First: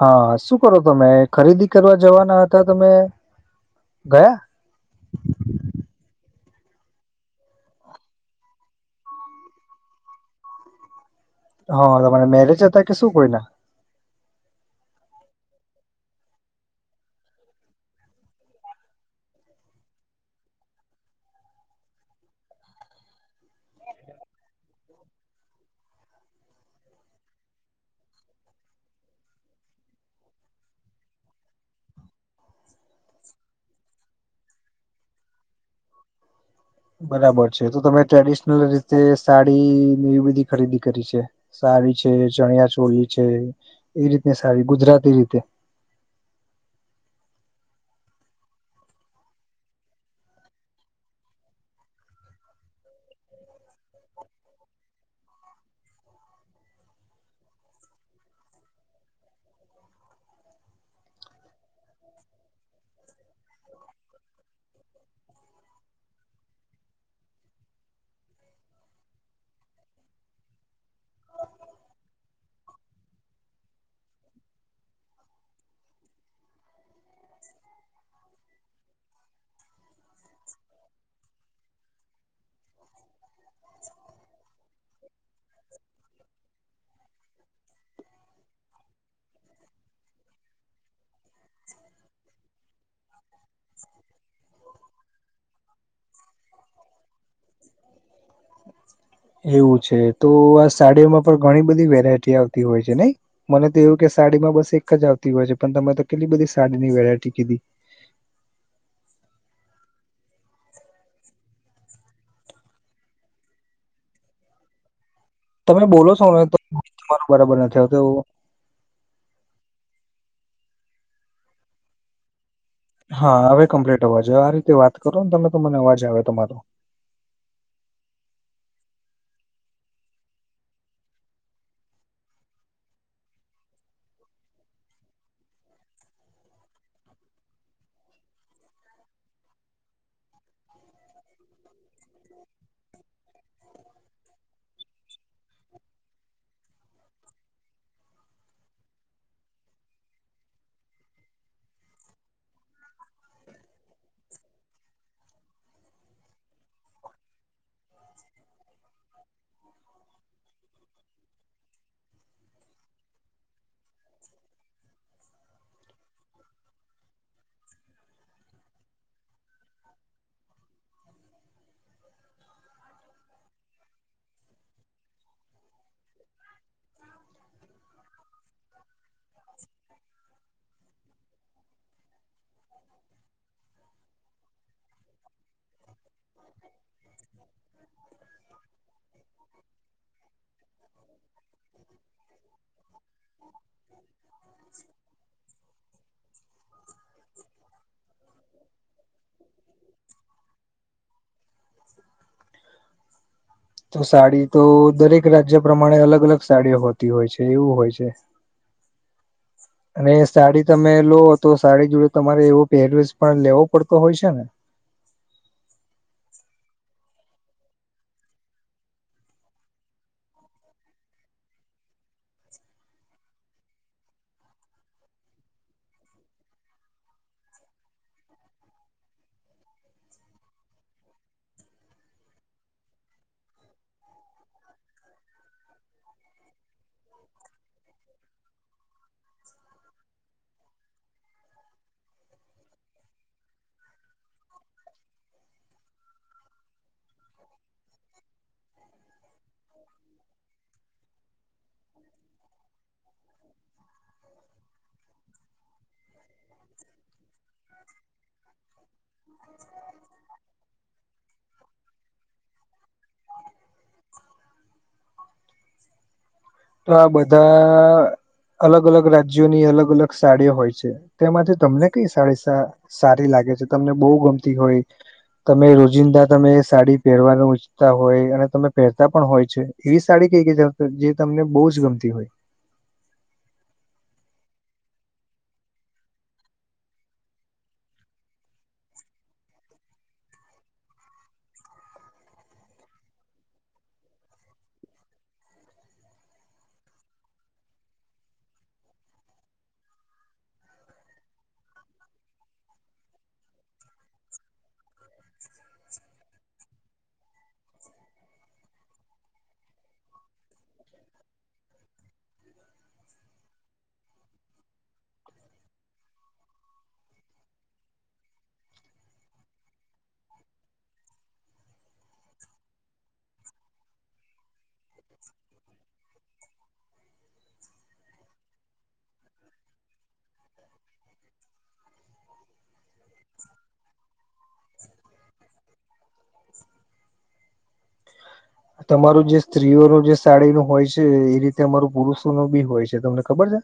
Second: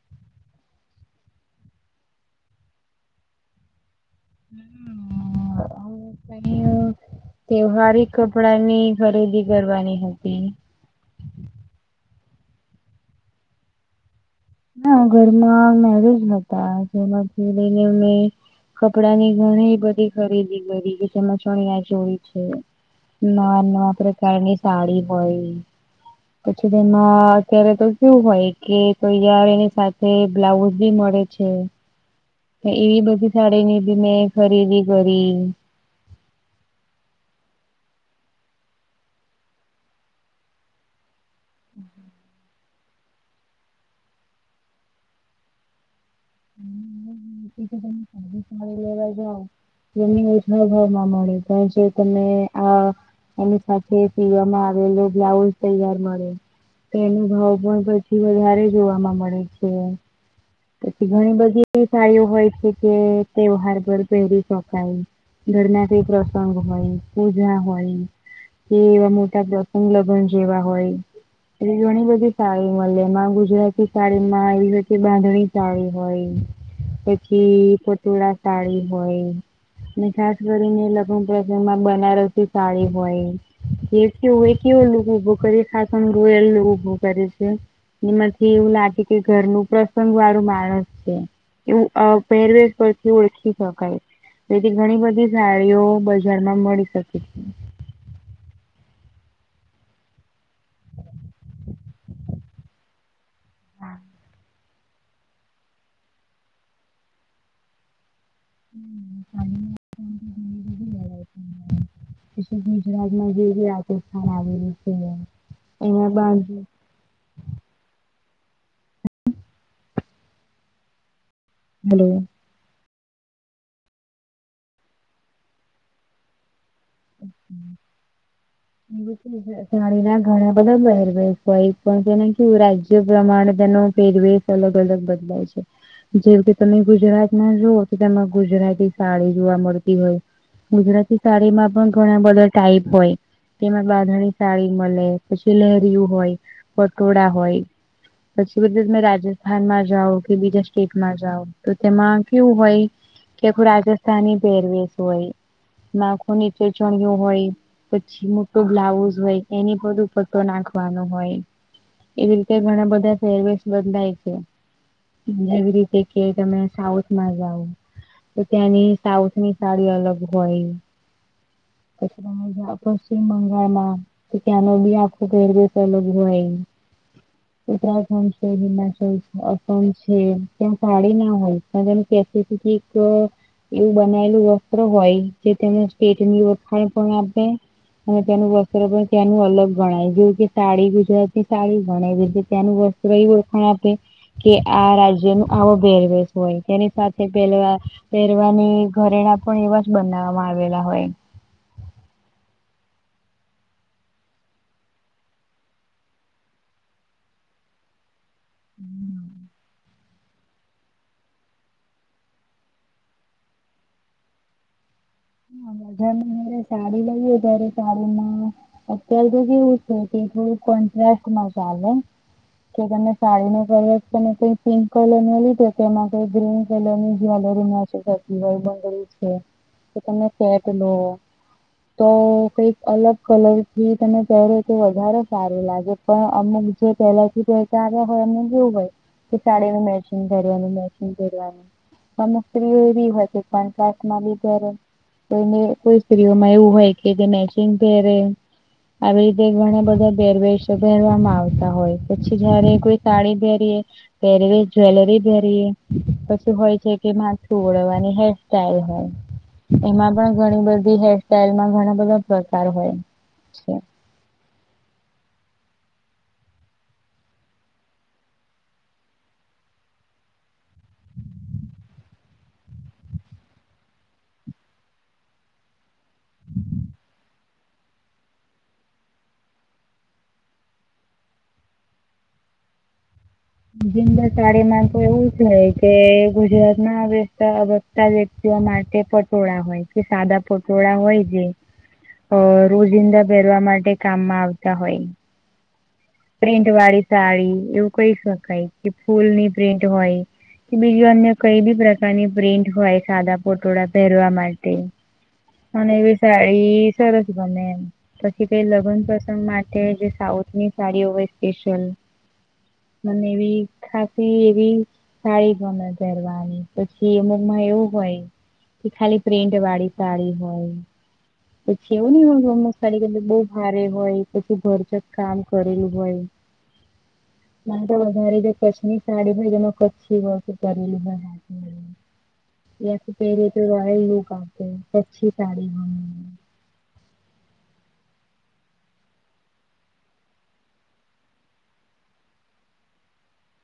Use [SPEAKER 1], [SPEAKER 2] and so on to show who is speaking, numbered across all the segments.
[SPEAKER 1] હા શું કરો તમે ખરીદી કરવા જવાના હતા તમે, ગયા?
[SPEAKER 2] [unintelligible] તહેવારિ કપડા ની ખરીદી કરવાની હતી.
[SPEAKER 1] હા [unintelligible] મેરેજ હતા કે શું કોઈ ના?
[SPEAKER 2] ના. ઘરમાં મેરેજ હતા. જેમાંથી લઈને અમે કપડા ની ઘણી બધી ખરીદી કરી. કે જેમાં ચણીયા ચોલી છે, નવા નવા પ્રકારની સાડી હોય. પછી તેમાં અત્યારે તો કેવુ હોય કે કોઈ તાર એની સાથે બ્લાઉઝ બી મળે છે. એવી બધી સાડીની બી મેં ખરીદી કરી.
[SPEAKER 1] બરાબર છે તો તમે ટ્રેડિશનલ રીતે સાડી એવી બધી ખરીદી કરી છે. સારી છે ચણિયા ચોળ છે, એ રીતને સારી ગુજરાતી રીતે.
[SPEAKER 2] [unintelligible] એને ઉજવ ભર માં મળી પણ જે તમે આ એની સાથે શિવમાં આવેલો બ્લાઉઝ તૈયાર મળે. તેનો ભાવ પણ પછી વધારે જોવામાં મળે છે. પછી ઘણી બધી એવી [unintelligible] ઓ હોય છે કે તહેવાર પર પહેરી. [inaudible] ઘર ના કઈ પ્રસંગ હોય, પૂજા હોય. એ એવા મોટા પ્રસંગ લગ્ન જેવા હોય. એટલે ઘણી બધી સાડી મળે. એમાં ગુજરાતી સાડી માં એ બધી બાંધણી સાડી હોય પછી [unintelligible] સાડી હોય. ખાસ કરીને લગ્ન પ્રસંગમાં બનારસી સાળી હોય. જે કેવુંય કેવો લોકો ઉભો કરી ખાસમ રોયલ ઉભું કરે છે. નીમાંથી એવું લાગે કે ઘર નું પ્રસંગ. [inaudible] માણસ છે એવું પહેરવેશ પરથી ઓળખી શકાય. તેથી ઘણી બધી સાડીઓ બજાર માં મળી શકે છે.
[SPEAKER 1] એવું છે. તો આ સાડીઓમાં પણ ઘણી બધી વેરાયટી આવતી હોય છે. હે ને? મને તો એવું કે સાડીમાં બસ એક જ આવતી હોય છે. પણ તમે તો કેટલી બધી સાડીની વેરાયટી કીધી.
[SPEAKER 2] [inaudible] [unintelligible] ગુજરાતમાં જેવી રાજસ્થાન આવેલું છે.
[SPEAKER 1] તમે બોલો
[SPEAKER 2] એમાં
[SPEAKER 1] છો ને તો
[SPEAKER 2] બાંધણી
[SPEAKER 1] તમારું બરાબર નથી આવતો એવું,
[SPEAKER 2] [unintelligible]
[SPEAKER 1] હા હવે કમ્પ્લીટ અવાજ આયો. આ રીતે વાત કરો ને તમે તો મને અવાજ આવે તમારો.
[SPEAKER 2] [inaudible] શ ના ઘણા બધા પહેરવેશ હોય પણ તેને કેું રાજ્ય પ્રમાણે તેનો પેરવેશ અલગ અલગ બદલાય છે. જેવ કે તમે ગુજરાતમાં જોઓ તો તેમાં ગુજરાતી સાડી જોવા મળતી હોય. ગુજરાતી સાડી માં પણ ઘણા બધા ટાઈપ હોય. તેમાં બાંધણી સાળ મળે. પછી લહેરિયું હોય, પટોળા હોય. પછી બધી તમે રાજસ્થાનમાં જાઓ, કે બીજા સ્ટેટમાં જાઓ. તો તેમાં કેવું હોય કે આખું રાજસ્થાની પેરવેશ હોય. ના ખ ચેચણઓ હોય. પછી મોટું બ્લાઉઝ હોય એની બધું પતો નાખવાનો હોય, એ રીતે ઘણા બધા ફેરવેઝ બંધય છે. એવી રીતે કે તમે સાઉથમાં જાવ. તો ત્યાંની સાઉથ ની સાડી અલગ હોય. પછી પશ્ચિમ બંગાળમાં તો ક્યાનો ભી આપ પેર બેલોગ હોય. ઉત્તરાખંડ છે, હિમાચલ છે, અસમ છે, ત્યાં સાાડી ના હોય. પસફિક એક એવું બનાયેલું વસ્ત્ર હોય. જેને તમ ખણ પણ આપે. અને તેનું વસ્ત્ર પણ ત્યાંનું અલગ ગણાય. જેવું કે સાડી ગુજરાતીની સાડી ગણાય રીતે ત્યાંનું વસ્ત્ર ઈવ ખ આપે કે આ રાજ્ય ન આવો ભેરવેશ હોય તેની સાથે પહેરવા પહેરવાની ઘરેણા પણ એવા જ બનાવવામાં આવેલા હોય
[SPEAKER 1] તો સાડી તો દરેક રાજ્ય પ્રમાણે અલગ અલગ સાડીઓ હોતી હોય છે એવું હોય છે
[SPEAKER 2] હમ
[SPEAKER 1] અને સાડી તમે લો તો સાડી જોડે તમારે એવો પહેરવેસ પણ લેવો પડતો હોય છે ને
[SPEAKER 2] હ વધા ઘરે સાડી લઈએ વધારે સાડીમાં અત્યારે તો કેવું છે કે થું કોન્ટ્રાાસ્ટ માં ચાલે. કે તમે સાડી નો કલર તમે કઈ પિંક કલર નો લીધો કે એમાં કઈ ગ્રીન કલર ની જ્વેલરી ન બંધ છે. કે તમે સેટ લો. તો કઈક અલગ કલરથી તને પહેરો તો વધારે સારું લાગે. પણ અમુક જે પહેલાથી પસા આવ્યા હોય એમને કેવું હોય કે સાાડીમાં મેશિંગ કરવાનું મેશિંગ કરવાનું સમ્રી એવી હોશે પણ કાસમાં લીધારે કો કોઈ સ્ત્રીઓમાં એવું હોય કે જે મેચિંગ પેરે આવી રીતે ઘણા બધાેરવેર પહેરવામાં આવતા હોય પછી જયારે કોઈ સાડી પહેરીએ પહેરીવી જ્વેલરી પહેરી પછી હોય છે કે માથું ઓળવવાની હેરસ્ટાઈલ હોય એમાં પણ ઘણી બધી હેરસ્ટાઈલમાં ઘણા બધા પ્રકાર હોય છે
[SPEAKER 1] તો આ બધા અલગ અલગ રાજ્યોની અલગ અલગ સાડીઓ હોય છે તેમાંથી તમને કઈ સાડી સારી લાગે છે તમને બહુ ગમતી હોય તમે રોજિંદા તમે સાડી પહેરવાનું હોય અને તમે પહેરતા પણ હોય છે એવી સાડી કઈ કે જે તમને બહુ જ ગમતી હોય
[SPEAKER 2] જબાાળીમાં તો એવું છે કે ગુજરાતમાં બેસ્તા વ્યક્તિઓ માટે પટોળા હોય કે સાદા પટોળા હોય જે અ રોજિંદા પહેરવા માટે કામમાં આવતા હોય પ્રિન્ટ વાળી સાડી એવું કહી શકાય કે ફૂલ ની પ્રિન્ટ હોય બીજું અન્ય કઈ બી પ્રકારની પ્રિન્ટ હોય સાદા પોટોળા પહેરવા માટે અનેને એવી શાળી સરસી બમેનેમ પછી કઈ લગ્ન પ્રસંગ માટે જે સાઉથની સાડીઓ હોય સ્પેશિયલ મને એવી ખાતે એવી સાાળી પણન પરવાની પછી અમુકમાં એવું હોય કે ખાલી પ્રિન્ટ વાળી તળી હોય પછી એવું નહી હોય રમત ખાડી કેર બહુ ભારે હોય પછી ભરજક કામ કરેલું હોય મારે તો વધ જે કચ્છ ની સાડી હોય તેમાં કચ્છી હો કરેલી બ હમ યાસ પહેરે તો રોયલ લુક આવતો હ અચ્છી સાડી બ
[SPEAKER 1] તમારું જે સ્ત્રીઓનું જે સાડી નું હોય છે એ રીતે અમારું પુરુષો ન બી હોય છે તમને ખબર છે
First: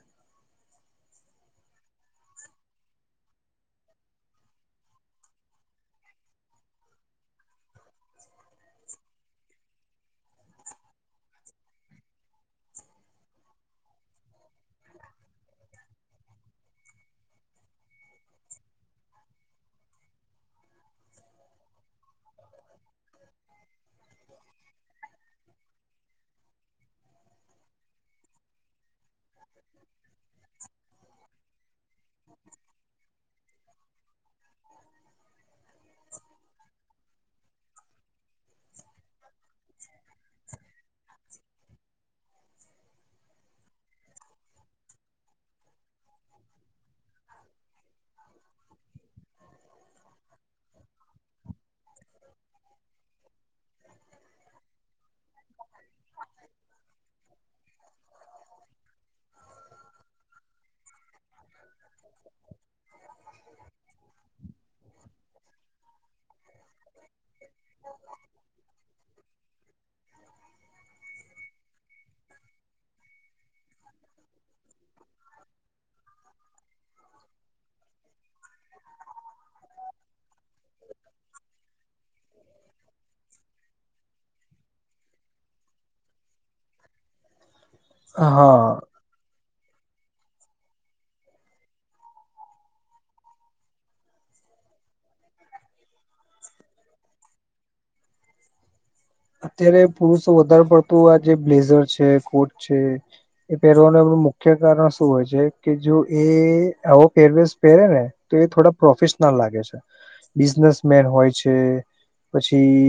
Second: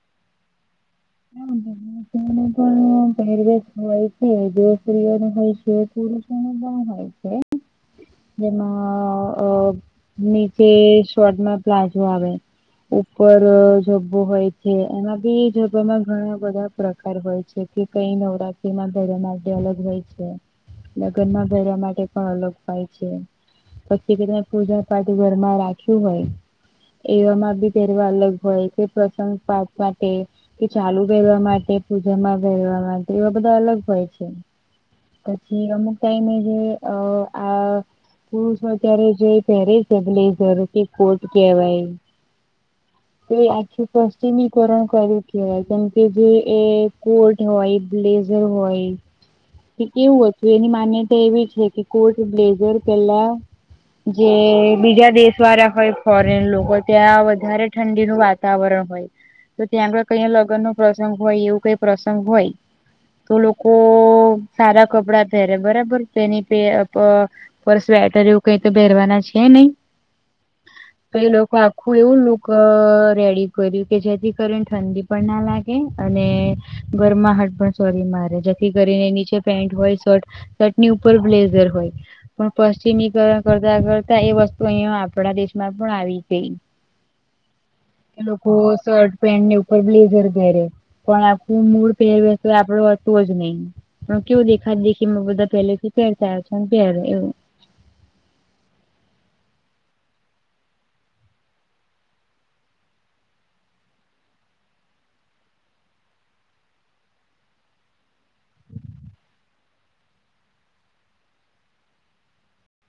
[SPEAKER 2] ના પહેરેશ હોય છે દિવ હોય છે પુષ હોય છે જેમાં નીચે શર્ટમાં પ્લાઝો આવે ઉપર જોવું હોય છે એમાં બી માં ઘણા બધા પ્રકાર હોય છે કે કઈ નવરાત્રીમાં ભરણ અલગ હોય છે લગન ના ભવા માટે પણ અલગ થાય છે પછી કેં પૂજા પાઠ ઘરમાં રાખ્યું હોય એવામાં બી પહેરવા અલગ હોય કે પ્રસંગ પાઠ માટે કે ચાલુ પહેરવા માટે પૂજામાં પહેરવા માટે એવા બધા અલગ હોય છે પછી અમુક ટાઈમે જે અ આ પુરુષો અત્યારે જોઈ પેરે છેલે કે કોટ કેવાય ત આખી પશ્િમીકરણ કરી કેવાય કેમ કે જે એ કોટ હોય બ્લેઝર હોય કે કેવું હતું એની માન્યતા એવી છે કે કોટ બ્લેઝર પેલા જે બીજા દેશ વાળા હોય ફોરેન લોકો ત્યાં વધારે ઠંડીનું વાત વાતાવરણ હોય તો ત્યાં આગળ કઈ લગ્ન નો પ્રસંગ હોય એવું કઈ પ્રસંગ હોય. તો લોકો સારા કપડાં પહેરે બરાબર તેની પે પર સ્વેટર એવું કઈ તો પહેરવાના છે નહીં તો એ લોકો આખું એવું લક રેડી કર્યું કે જેથી કરી ઠંડી પણ ના લાગે અને ઘરમા હાટૅ પેન્ટ સોરી મારે જેથી કરીને નીચે પેન્ટ હોય શર્ટ. સટૅ ની ઉપર બ્લેઝર હોય. પણ પશ્ચિમીકરણ કરતા કરતા એ વસ્તુ અહીં આપણા દેશમાં પણ આવી ગઈ. એ લોકો
[SPEAKER 1] હા
[SPEAKER 2] શર્ટ પેન્ટ ની ઉપ. પડલી ઘેર પેરે પણ આપણું મૂળ પહેરવે તો આપડો હતું જ નહી. હું કેવું દેખા દેખી બધા પેલેથી પેરતા હશે ને પેરે એવું.
[SPEAKER 1] અત્યારે પુરુષો વધારે પડતું આ જે બ્લેઝર છે કોટ છે. એ પહેરવાનું એમનું મુખ્ય કારણ શું હોય છે કે જો એ આવો પહેરવેશ પહેરે ને તો એ થોડા પ્રોફેશનલ લાગે છે. બિઝનેસ મેન હોય છે પછી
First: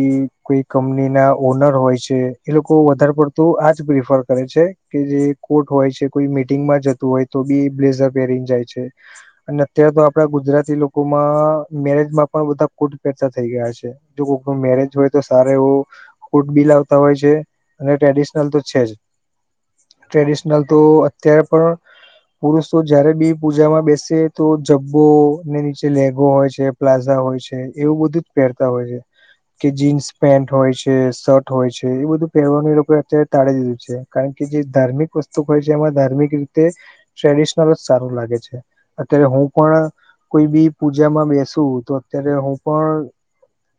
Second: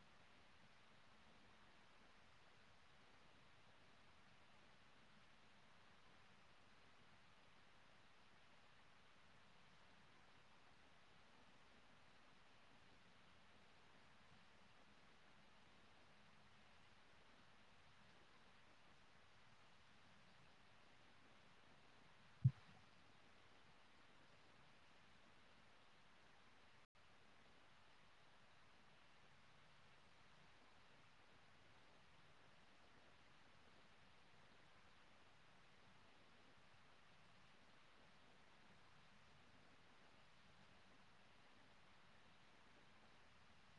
[SPEAKER 1] કોઈ કંમની ના. ઓનર હોય છે એ લોકો વધારે પડતું આજ પ્રિફર કરે છે કે જે. કોર્ટ હોય છે કોઈ મિટિંગમાં જતું હોય તો બી બ્લેઝર પહેરીને જાય છે. અને અત્યારે તો આપડા ગુજરાતી લોકોમાં મેરેજમાં પણ બધા કોૂટ પેરતા થઈ ગયા છે. જો કોઈ નો મેરેજ હોય તો સારે એવું. ફૂટ બિ લાવતા હોય છે અને ટ્રેડિશનલ તો છે જ. ટ્રેડિશનલ તો અત્યારે પણ પુરુષ તો જયારે બી પૂજામાં બેસે તો જબ્બો ને નીચે લેગો હોય છે. પ્લાઝા હોય છે એવું બધું જ પહેરતા હોય છે કે જીન્સ પેન્ટ હોય છે. કે શર્ટ હોય છે એ બધું પહેરવા લોકો અત્યારે તાળી દીધું છે કારણ કે જે ધાર્મિક વસ્તુ. તો ભાઇ જેમાં ધાર્મિક રીતે ટ્રેડિશનલ જ સારું લાગે છે અત્યારે હું પણ કોઈ બી પૂજામાં બેસુ તો અત્યારે હું પણ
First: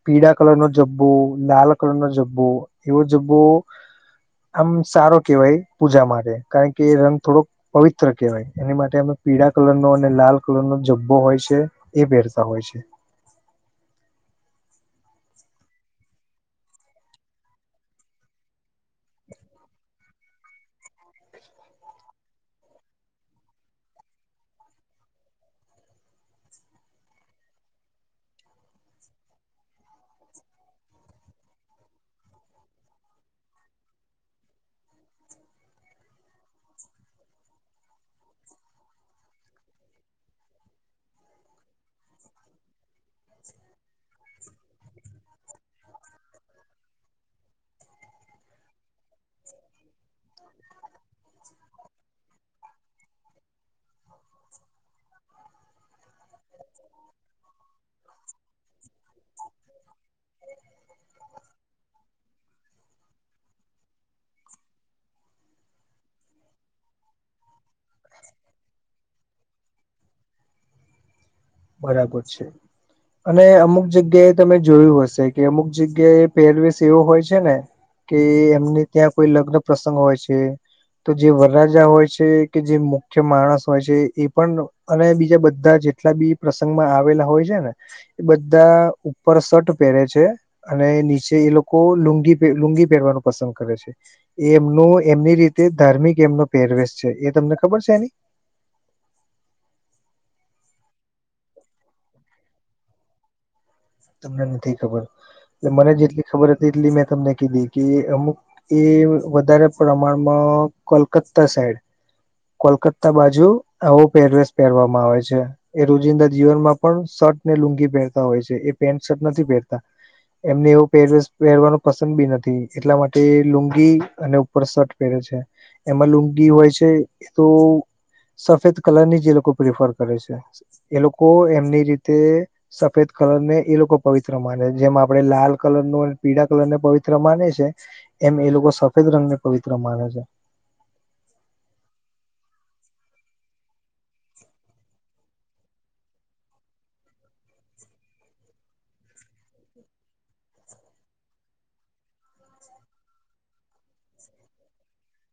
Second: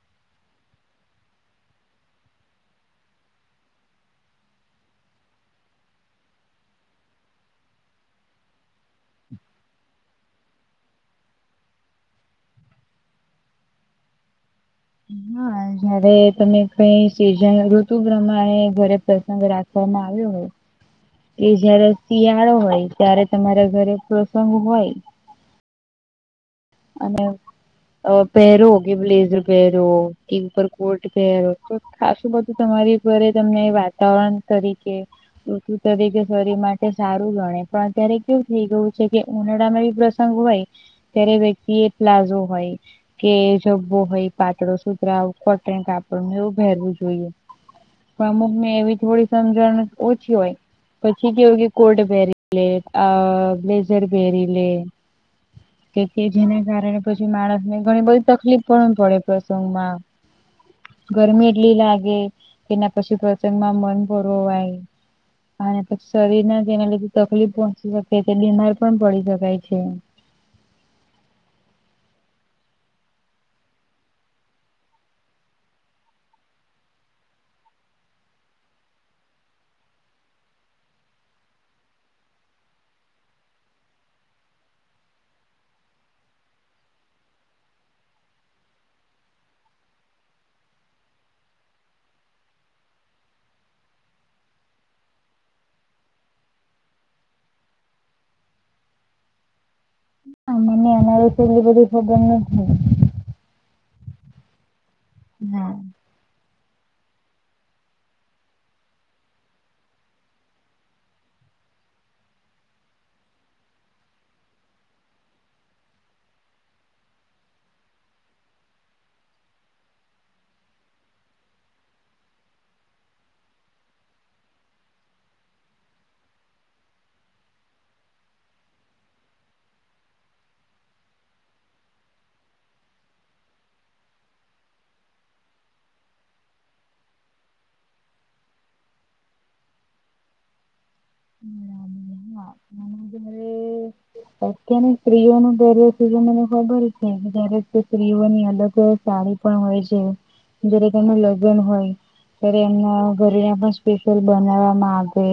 [SPEAKER 1] પીળા કલર નો જબ્બો લાલ કલર નો જબ્બો એવો જબ્બો. આમ સારો કેહેવાય પૂજા માટે કારણ કે એ રંગ થોડોક પવિત્ર કહેવાય એની માટે. એમાં પીળા કલરનો અને લાલ કલરનો જબ્બો હોય છે એ પહેરતા હોય છે.
[SPEAKER 2] હા. જયારે તમે કઈ સિઝન ઋતુ પ્રમાણે ઘરે પ્રસંગ રાખવામાં આવ્યો હોય. એ જયારે શિયાળો હોય ત્યારે તમારા ઘરે પ્રસંગ હોય અને અ પહેરો કે બ્લેઝર પહેરો કે ઉપર કોટ પહેરો. ખાસું બધું તમારી ઘરે તમને વાતાવરણ તરીકે ઋતુ તરીકે શરીર માટે સારું ગણે પણ અત્યારે કેવું થઈ ગયું છે કે ઉનાળામાં ઇ વસ્તુ. ંગ હોય ત્યારે વ્યક્તિ એ પ્લાઝો હોય. કે જબ્બો હોય પાતળો સુતરાઉ કોટન કાપડ એવું પહેરવું જોઈએ. પણ‌ અમુક ને એવી થોડી સમજણ ઓછી હોય. પછી કેવું કે કોટ પહેરી લે આ બ્લેઝર પહેરી લે. કે કે જેના કારણે પછી માણસને ઘણી બધી તકલીફ પણ પડે પ્રસંગમાં ગરમી એટલી લાગે એના પછી પ્રસંગ માં મન પુરવાય. અને પછી શરીર ના જેના લીધે તકલીફ પહોંચી શકે છે બીમાર પણ પડી શકાય છે.
[SPEAKER 1] બરાબર છે.
[SPEAKER 2] [unintelligible]
[SPEAKER 1] અને અમુક જગ્યાએ તમે જોયું હશે કે અમુક જગ્યાએ એ પેરવેશ એવો હોય છે ને. કે એમને ત્યાં કોઈ લગ્ન પ્રસંગ હોય છે. તો જે વરરાજા હોય છે કે જે મુખ્ય માણસ હોય છે એ પણ અને બીજા બધા જેટલા બી પ્રસંગમાં આવેલા હોય છે ને એ બધા ઉપર શર્ટ પહેરે છે. અને નીચે એ લોકો લુંગી, લુંગી પહેરવાનું પસંદ કરે છે. એ એમનું એમની રીતે ધાર્મિક એમનો પેરવેશ છે. એ તમને ખબર છે એની?
[SPEAKER 2] હ મને અમારે છે એલી બધી ખબર નથી.
[SPEAKER 1] તમને નથી ખબર
[SPEAKER 2] હા
[SPEAKER 1] મને જેટલી ખબર હતી એટલી મેં તમને કીધી કે અમુક એ વધારે પ્રમાણમાં કોલકતા સાઈડ કોલકતા બાજુ આવો પેરવેસ પહેરવામાં આવે છે. એ રોજિંદા જીવનમાં પણ શર્ટ ને લુંગી પહેરતા હોય છે એ પેન્ટ શર્ટ નથી પહેરતા. એમને એવો પહેર પહેરવાનો પસંદ બી નથી એટલા માટે લુંગી અને ઉપર શર્ટ પહેરે છે. એમાં લુંગી હોય છે એ તો સફેદ કલર ની જ એ લોકો પ્રિફર કરે છે. એ લોકો એમની રીતે સફેદ કલર ને એ લોકો પવિત્ર માને છે. જેમ આપડે લાલ કલરનું, અને પીળા કલર ને પવિત્ર માને છે. એમ એ લોકો સફેદ રંગને પવિત્ર માને છે.
[SPEAKER 2] [inaudible] અત્યારનું સ્ત્રીઓ નું [unintelligible] મને ખબર છે. દરેક સ્ત્રીઓની અલગ અલગ સાડી પણ હોય છે. જ્યારે તેમનું લગન હોય. અ્યારે એમના ઘરેને પણ સ્પેશિયલ બનાવવા માંગે.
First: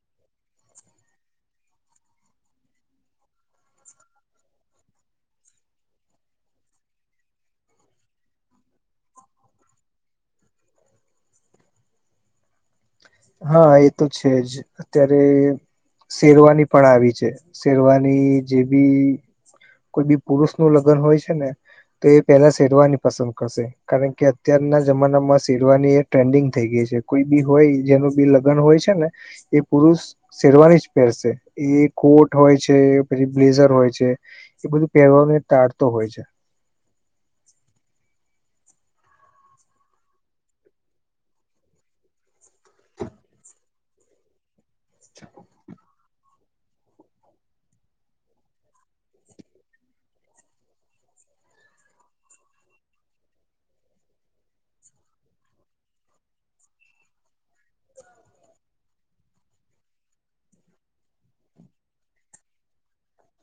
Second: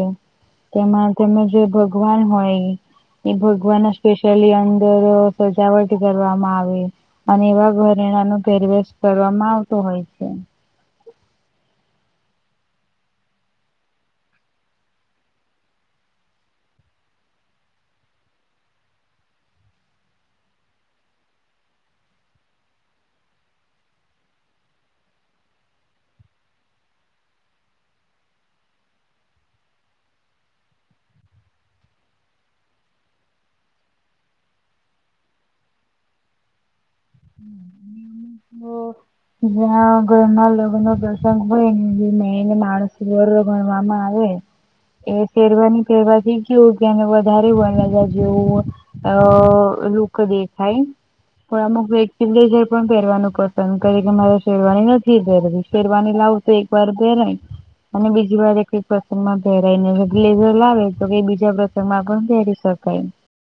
[SPEAKER 2] તેમાં તેમને જે ભગવાન હોય, એ ભ ભગવાના સ્પેશયલી અંદર સજાવટ કરવામાં આવે. અને એવા ઘરેણા નો ફેરવેશ કરવામાં આવતો હોય છે.
[SPEAKER 1] હા એ તો છે જ અત્યારે શેરવાની પણ આવી છે શેરવાની જે બી કોઈ બી પુરુષ નું લગ્ન હોય છે ને, તો એ પેલા શેરવાની પસંદ કરશે. કારણ કે અત્યારના જમાના માં સેરવાની એ ટ્રેન્ડિંગ થઈ ગઈ છે કોઈ બી હોય. જેનું બી લગ્ન હોય છે ને, એ પુરુષ શેરવાની જ પહેરસે એ કોટ હોય છે પછી બ્લેઝર હોય છે. એ બધું પહેરવાને તાળતો હોય છે.
[SPEAKER 2] હમ હ. જ્યાં ઘરના લગ્નો પ્રસંગ હોય ને જે મેને માણસ વર્વ ગણવામાં આવે. એ શેરવાની પેરવાથી કેને વધારે વણલાજા જેવું અ લોકો દેખાય. પણ અમુક વેક્ પણ પેરવાનું પસંદ કે મારે શેરવાની નથી દે શેરવાની લાવ તો એક વાર પેરાય. અને બીજી વાજ કઈક પ્રસંગ માં પહેરાય ને બ્લેઝર લાવે તો કઈ બીજા પ્રસંગમાં પણ પહેરી શકાય.